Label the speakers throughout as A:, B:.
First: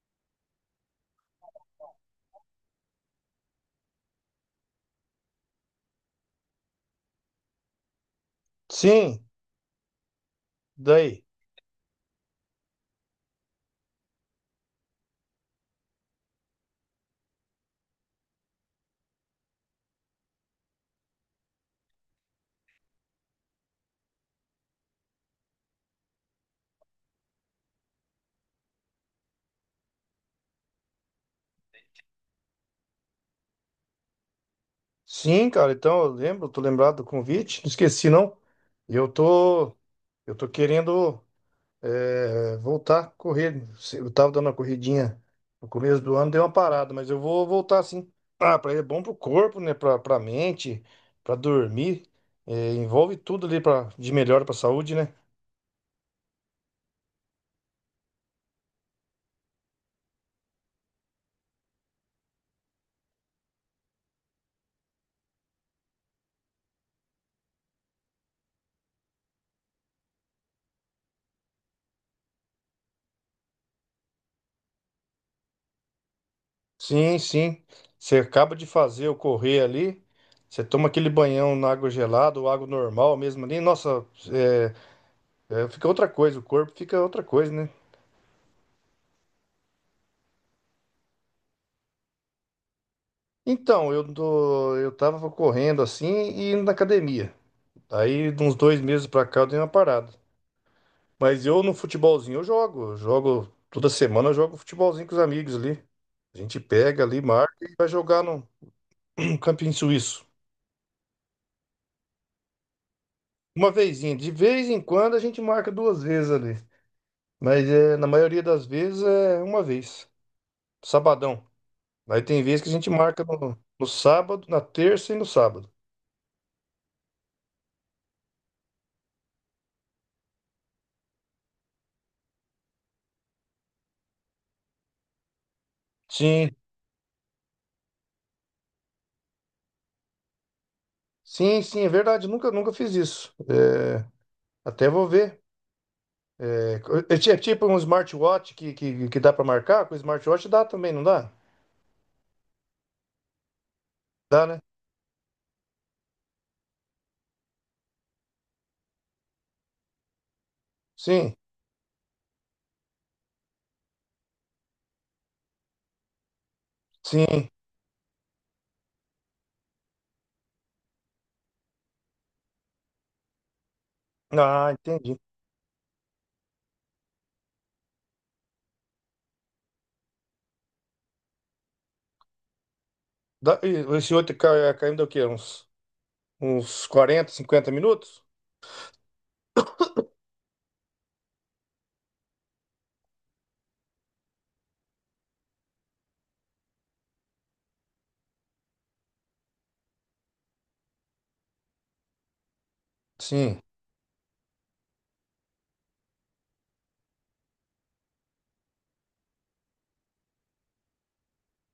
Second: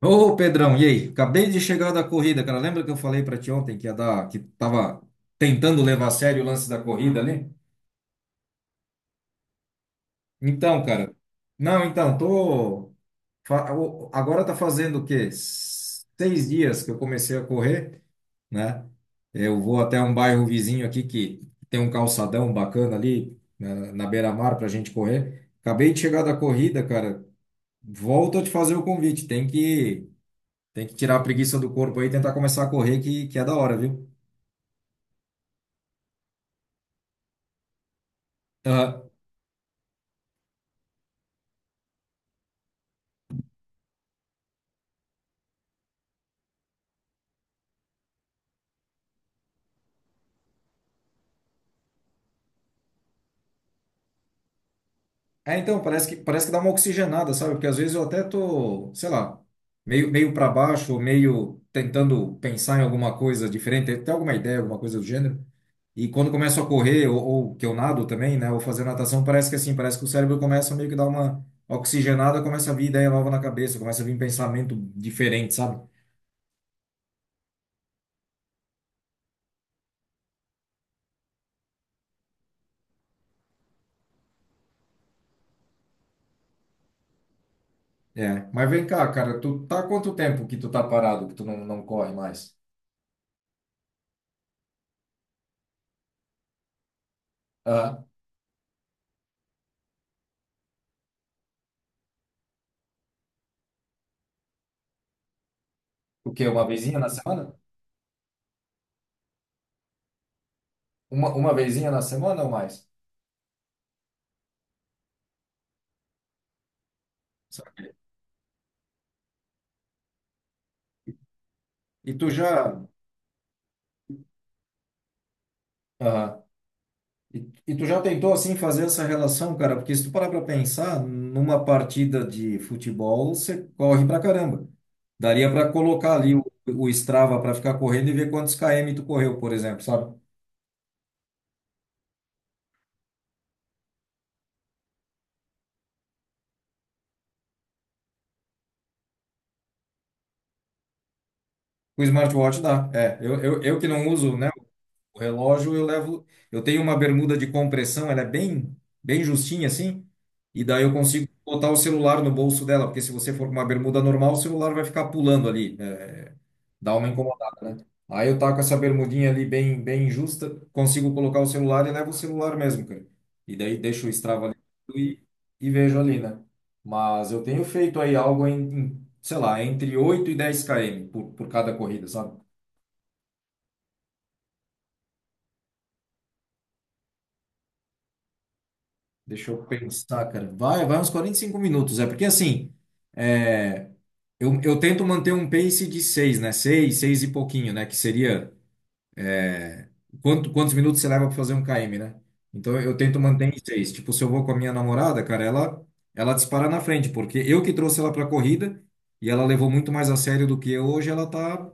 A: Ô, Pedrão, e aí? Acabei de chegar da corrida, cara. Lembra que eu falei pra ti ontem que ia dar, que tava tentando levar a sério o lance da corrida ali?
B: Sim,
A: Então, cara.
B: daí.
A: Não, então, agora tá fazendo o quê? 6 dias que eu comecei a correr, né? Eu vou até um bairro vizinho aqui que tem um calçadão bacana ali na beira-mar pra gente correr. Acabei de chegar da corrida, cara. Volto a te fazer o convite. Tem que tirar a preguiça do corpo aí e tentar começar a correr, que é da hora, viu?
B: Sim, cara, então eu lembro, tô lembrado do convite, não esqueci não.
A: Aham.
B: Eu tô, eu tô querendo voltar a correr. Eu tava dando uma corridinha no começo do ano, deu uma parada, mas eu vou voltar sim. Ah, é bom pro corpo, né? Pra mente, pra dormir. É, envolve tudo ali de melhor pra saúde, né?
A: É, então, parece que dá uma oxigenada, sabe? Porque às vezes eu até tô, sei lá, meio para baixo, ou meio tentando pensar em alguma coisa diferente, até alguma ideia, alguma coisa do gênero. E quando começo a correr, ou que eu nado também, né? Ou fazer natação, parece que assim, parece que o cérebro começa a meio que dar uma oxigenada, começa a vir ideia nova na cabeça, começa a vir pensamento diferente, sabe?
B: Sim, sim. Você acaba de fazer o correr ali, você toma aquele banhão na água gelada ou água normal mesmo ali. Nossa, eh, é, fica outra coisa, o corpo fica outra coisa, né?
A: É. Mas vem cá, cara, tu tá há quanto tempo que tu tá parado, que tu não, não corre mais?
B: Então, eu tava correndo assim e indo na academia. Aí, de uns 2 meses pra cá, eu dei uma parada. Mas eu no futebolzinho eu jogo. Eu jogo toda semana, eu jogo futebolzinho com os amigos ali.
A: O
B: A
A: quê?
B: gente
A: Uma vezinha
B: pega
A: na
B: ali, marca
A: semana?
B: e vai jogar no no campinho suíço.
A: Uma vezinha na semana ou mais?
B: Uma vezinha. De vez em quando a gente marca duas vezes ali. Mas
A: Saquei.
B: é, na maioria das vezes é uma vez. Sabadão.
A: E
B: Aí
A: tu
B: tem
A: já,
B: vezes que a gente marca no sábado, na terça e no sábado.
A: aham. E tu já tentou assim fazer essa relação, cara? Porque se tu parar para pensar, numa partida de futebol, você corre pra caramba. Daria para colocar ali o,
B: Sim,
A: o Strava para ficar correndo e ver quantos km tu correu, por exemplo, sabe?
B: sim, sim, é verdade. Nunca, nunca fiz isso. É, até vou ver. É, é tipo um smartwatch que dá para marcar? Com smartwatch dá também, não dá?
A: O smartwatch dá. É, eu que não uso,
B: Dá,
A: né?
B: né?
A: O relógio eu levo. Eu tenho uma bermuda de compressão, ela é bem justinha assim, e daí eu consigo
B: Sim,
A: botar o celular no bolso dela, porque se você for com uma bermuda normal, o celular vai ficar pulando ali, dá uma
B: sim.
A: incomodada, né? Aí eu taco essa bermudinha ali bem justa, consigo colocar o celular e levo o celular mesmo, cara. E daí deixo o Strava ali
B: Ah, entendi.
A: e vejo ali, né? Mas eu tenho feito aí algo em, sei lá, entre 8 e 10 km por cada corrida, sabe?
B: Dá, e esse outro caindo é o quê? Uns 40, 50 minutos?
A: Deixa eu pensar, cara. Vai uns 45 minutos. É porque assim, é, eu tento manter um pace de 6 né? Seis e pouquinho, né? Que seria é, quantos minutos você leva para fazer 1 km, né? Então eu tento manter em
B: Sim.
A: seis. Tipo, se eu vou com a minha namorada, cara, ela dispara na frente, porque eu que trouxe ela para corrida e ela levou muito mais a sério do que eu. Hoje ela tá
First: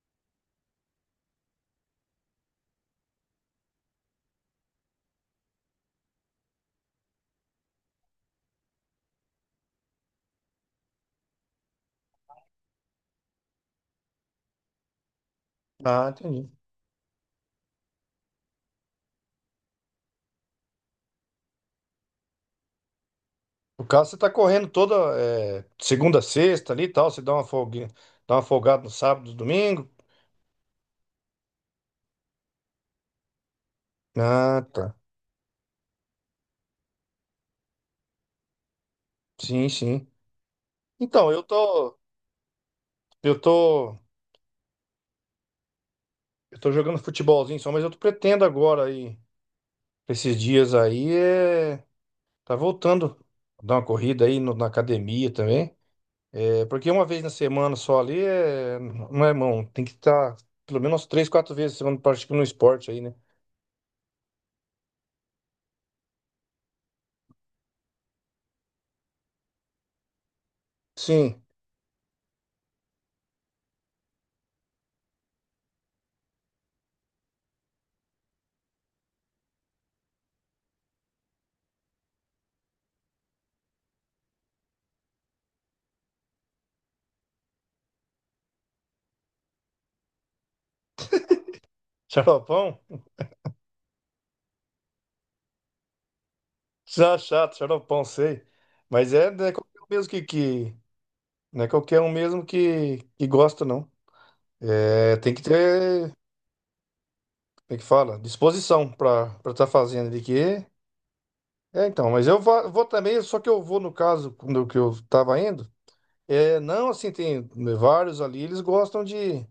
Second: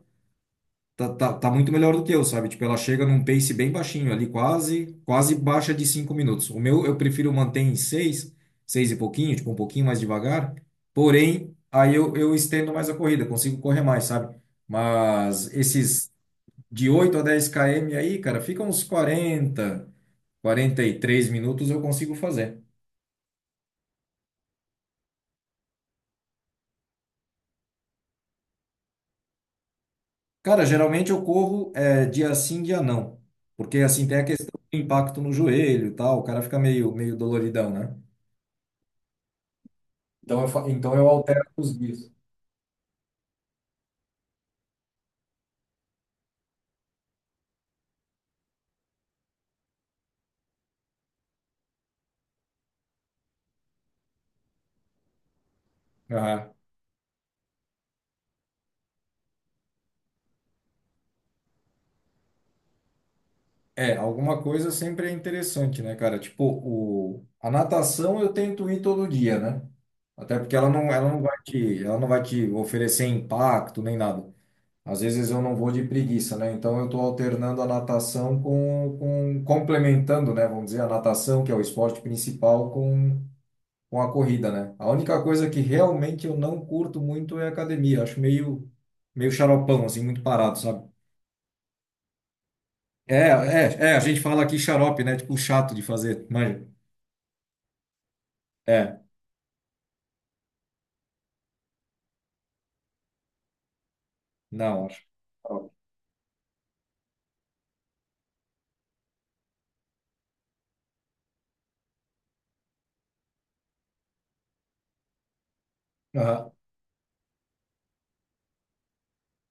A: tá, tá, tá muito melhor do que eu, sabe? Tipo, ela chega num pace bem baixinho ali, quase baixa de 5 minutos. O meu eu prefiro manter em seis e pouquinho, tipo, um pouquinho mais devagar. Porém, aí eu estendo mais a corrida, consigo correr mais, sabe? Mas
B: Ah,
A: esses
B: entendi.
A: de 8 a 10 km aí, cara, fica uns 43 minutos eu consigo fazer.
B: No caso, você tá correndo toda segunda, sexta ali e tal. Você dá uma folguinha, dá uma folgada no sábado, domingo.
A: Cara, geralmente eu corro é, dia sim, dia não. Porque assim tem a questão
B: Ah,
A: do
B: tá.
A: impacto no joelho e tal, o cara fica meio doloridão, né?
B: Sim, sim.
A: Então eu
B: Então,
A: altero
B: eu
A: os
B: tô.
A: dias.
B: Eu tô. Eu tô jogando futebolzinho só, mas eu tô pretendo agora aí, esses dias aí. Tá voltando a dar uma corrida aí na academia também.
A: Aham.
B: É, porque uma vez na semana só ali não é mão, tem que estar pelo menos três, quatro vezes na semana praticando um esporte aí, né?
A: É, alguma coisa sempre é interessante, né, cara? Tipo, a natação eu tento ir todo dia, né? Até porque ela não vai
B: Sim,
A: te, ela não vai te oferecer impacto nem nada. Às vezes eu não vou de preguiça, né? Então eu tô alternando a natação com complementando, né? Vamos dizer, a natação, que é o esporte principal, com a corrida, né? A única coisa que realmente eu não curto muito é academia. Acho meio xaropão, assim, muito parado, sabe?
B: xaropão?
A: É, a gente fala aqui xarope, né? Tipo, chato de fazer, mas
B: Já chato, xaropão, sei.
A: é,
B: Mas é, não é qualquer um mesmo que... Não é qualquer um mesmo que gosta, não.
A: na hora.
B: É, tem que ter, como é que fala? Disposição pra estar fazendo ali, que. É, então, mas eu vou, também, só que eu vou no caso do que eu tava indo.
A: Aham.
B: É, não, assim, tem vários ali, eles gostam de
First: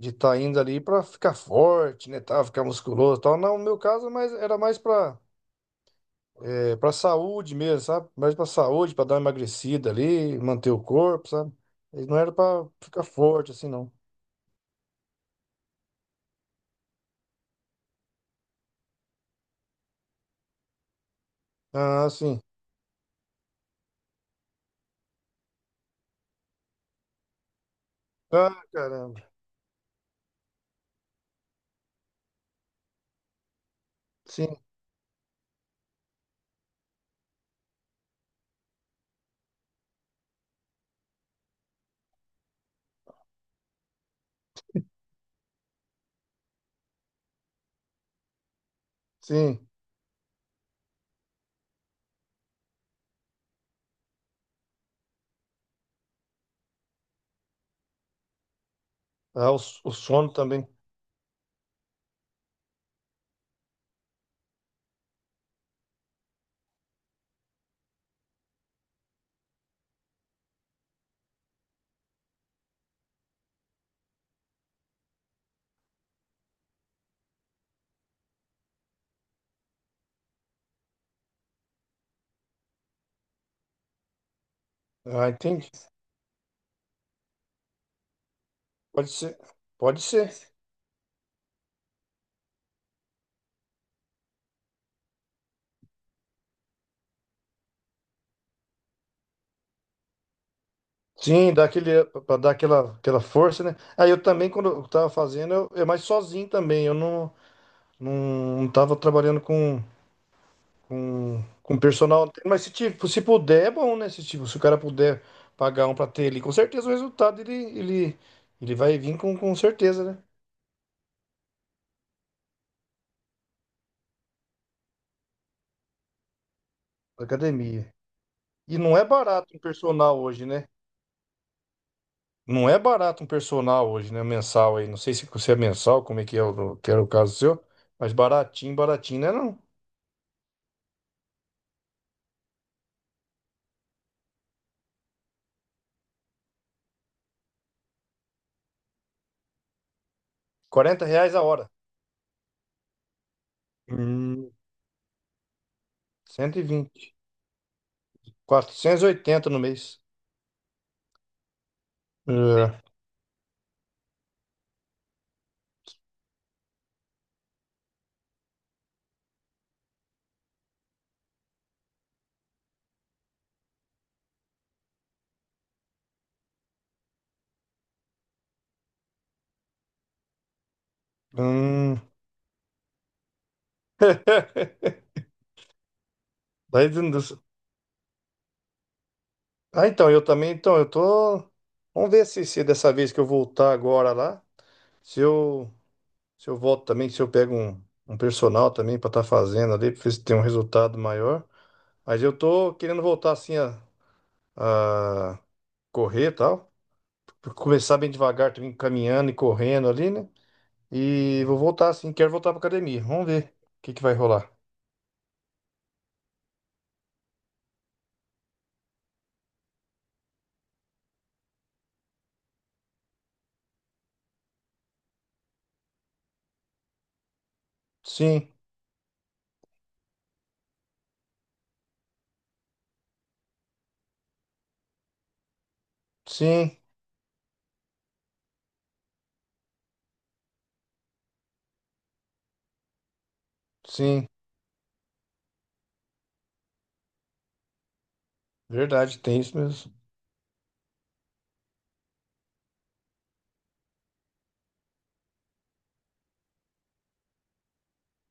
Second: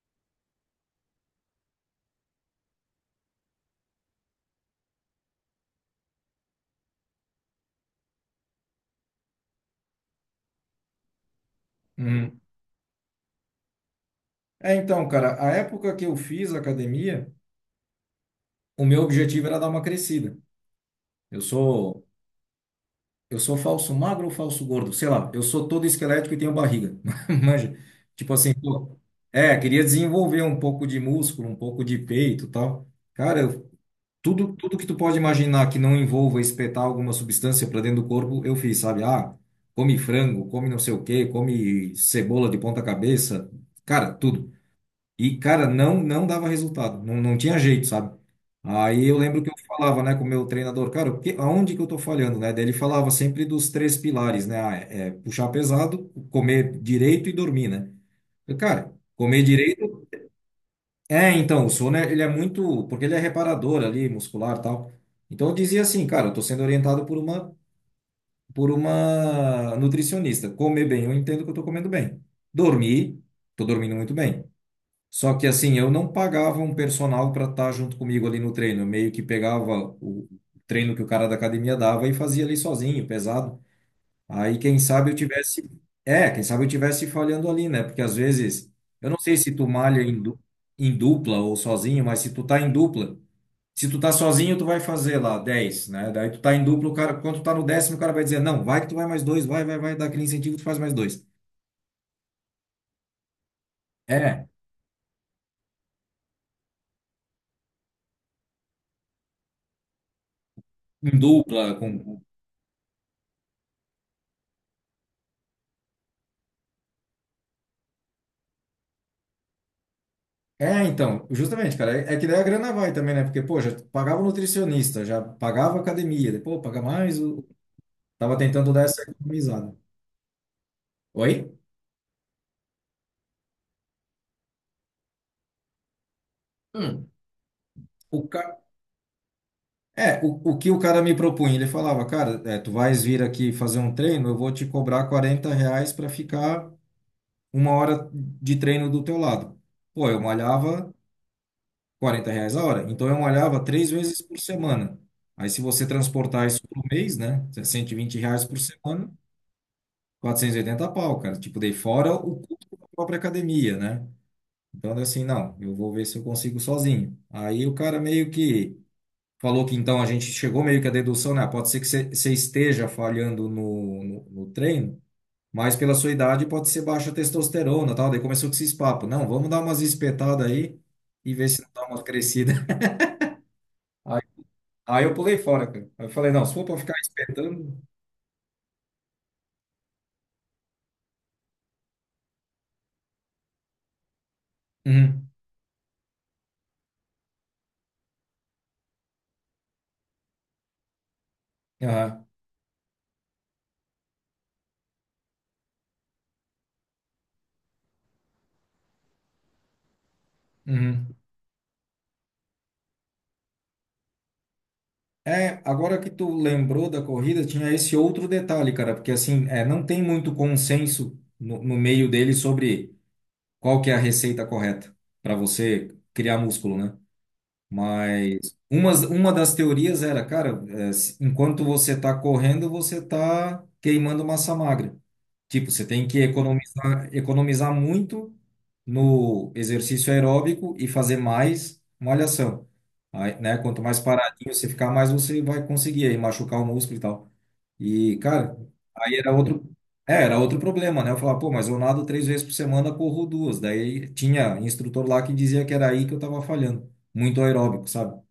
B: de tá indo ali para ficar forte, né, tá, ficar musculoso, e tal. Não, no meu caso, mas era mais para para saúde mesmo, sabe? Mais para saúde, para dar uma emagrecida ali, manter o corpo, sabe? E não era
A: Uhum.
B: para ficar forte assim, não.
A: É, então, cara, a época que eu fiz academia, o meu objetivo era dar uma crescida. Eu sou,
B: Ah, sim.
A: eu sou falso magro ou falso gordo, sei lá, eu sou todo esquelético e tenho barriga. Manja, tipo assim,
B: Ah,
A: pô,
B: caramba.
A: é, queria desenvolver um pouco de músculo, um pouco de peito, e tal. Cara,
B: Sim,
A: Tudo que tu pode imaginar que não envolva espetar alguma substância para dentro do corpo, eu fiz, sabe? Ah, come frango, come não sei o quê, come cebola de ponta cabeça, cara, tudo. E, cara, não não dava resultado, não, não tinha jeito, sabe? Aí eu lembro que eu
B: sim.
A: falava, né, com o meu treinador, cara, aonde que eu tô falhando, né? Daí ele falava sempre dos três pilares, né? Ah, é puxar pesado, comer direito e dormir, né? Eu, cara, comer
B: Ah, o
A: direito
B: sono também.
A: é, então, o sono, ele é muito, porque ele é reparador ali, muscular e tal. Então eu dizia assim, cara, eu tô sendo orientado por uma nutricionista. Comer bem, eu entendo que eu tô comendo bem. Dormir, tô dormindo muito bem. Só que assim, eu não pagava um personal para estar junto comigo ali no treino. Eu meio que pegava o treino que o cara da academia dava e fazia ali sozinho, pesado. Aí, quem sabe eu
B: Ah,
A: tivesse.
B: entendi.
A: É, quem sabe eu tivesse falhando ali, né? Porque às vezes,
B: Pode
A: eu não sei
B: ser.
A: se tu
B: Pode
A: malha em,
B: ser.
A: du- em dupla ou sozinho, mas se tu tá em dupla, se tu tá sozinho, tu vai fazer lá 10 né? Daí tu tá em dupla, o cara, quando tu tá no décimo, o cara vai dizer, não, vai que tu vai mais dois, vai, vai, vai, dá aquele incentivo, tu faz mais dois.
B: Sim, dá aquele, para dar aquela força, né? Aí eu
A: É,
B: também, quando eu tava fazendo, eu mais sozinho também. Eu não tava trabalhando com,
A: em
B: com,
A: dupla,
B: com
A: com.
B: personal. Mas se, tipo, se puder, é bom, né? Se, tipo, se o cara puder pagar um pra ter ali, com certeza o resultado ele vai vir com certeza, né?
A: É, então, justamente, cara, é que daí a grana vai também, né? Porque, pô, já pagava o nutricionista, já pagava a academia, depois, pô, paga mais,
B: Da
A: o...
B: academia.
A: tava tentando
B: E
A: dar
B: não
A: essa
B: é barato um
A: economizada.
B: personal hoje, né?
A: Oi?
B: Não é barato um personal hoje, né? Mensal aí. Não sei se você é mensal, como é que é que era o
A: Hum.
B: caso seu, mas
A: O, ca...
B: baratinho, baratinho, né? Não.
A: É, o que o cara me propunha, ele falava, cara, é, tu vais vir aqui fazer um treino, eu vou te cobrar R$ 40 para ficar 1 hora de treino do teu lado. Pô, eu malhava
B: R$ 40 a hora.
A: R$ 40 a hora, então eu malhava três vezes por
B: Hum,
A: semana. Aí se você transportar
B: cento
A: isso
B: e
A: por
B: vinte
A: mês, né, R$ 120 por
B: quatrocentos e
A: semana,
B: oitenta no mês.
A: 480 pau, cara. Tipo, dei fora o custo
B: É.
A: da própria academia, né? Então, assim, não, eu vou ver se eu consigo sozinho. Aí o cara meio que falou que então a gente chegou meio que à dedução, né? Ah, pode ser que você esteja falhando no treino, mas pela sua idade pode ser baixa testosterona, tal. Daí começou com esses papos. Não, vamos dar umas espetadas aí e ver se não dá
B: Hum,
A: uma crescida. Aí, aí, eu pulei fora, cara. Aí eu falei, não, se for pra
B: daí,
A: ficar espetando.
B: ah, então, eu também, então, eu tô. Vamos ver se dessa vez que eu voltar agora lá, se
A: Uhum,
B: eu, se eu volto também, se eu pego um personal também pra estar fazendo ali, pra ver se tem um resultado maior. Mas
A: aham,
B: eu tô querendo voltar assim a correr e tal. Começar bem devagar, também caminhando e correndo ali, né?
A: uhum.
B: E vou voltar assim, quero voltar pra academia. Vamos ver o que que vai rolar.
A: É, agora que tu lembrou da corrida, tinha esse outro detalhe, cara, porque assim, é, não tem muito consenso no meio dele sobre qual que é a receita correta para você criar músculo, né?
B: Sim,
A: Mas uma das teorias era, cara, enquanto você está correndo, você está queimando massa magra. Tipo, você tem que
B: sim.
A: economizar, economizar muito no exercício aeróbico e fazer mais malhação. Aí, né? Quanto mais
B: Sim,
A: paradinho você ficar, mais você vai conseguir aí machucar o músculo e tal. E, cara, aí
B: verdade,
A: era
B: tem isso
A: outro,
B: mesmo.
A: é, era outro problema, né? Eu falava, pô, mas eu nado 3 vezes por semana, corro duas. Daí tinha instrutor lá que dizia que era aí que eu tava falhando. Muito aeróbico, sabe?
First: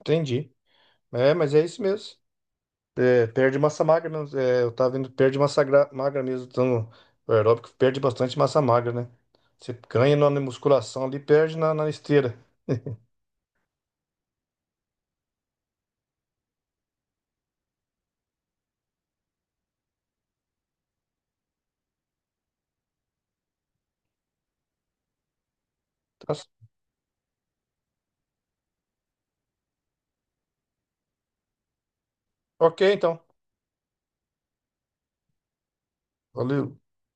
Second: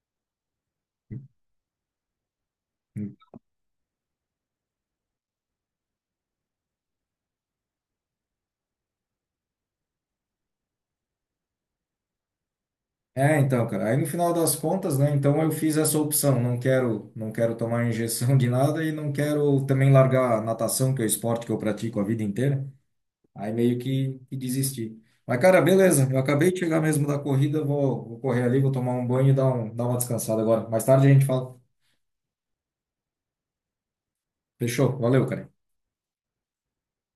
B: Entendi. É, mas é isso mesmo. É, perde massa magra, mesmo. É, eu tava vendo, perde massa magra mesmo. Então, o aeróbico perde bastante massa magra, né? Você ganha na musculação ali, perde na esteira.
A: É, então, cara, aí no final das contas, né? Então eu fiz essa opção. Não quero, não quero tomar injeção de nada e não quero também largar a natação, que é o esporte que eu pratico a vida inteira. Aí meio que desisti. Mas, cara, beleza. Eu
B: Tá c-
A: acabei de chegar mesmo da corrida, vou correr ali, vou tomar um banho e dar uma descansada agora. Mais tarde a gente fala.
B: ok, então.
A: Fechou. Valeu, cara.
B: Valeu.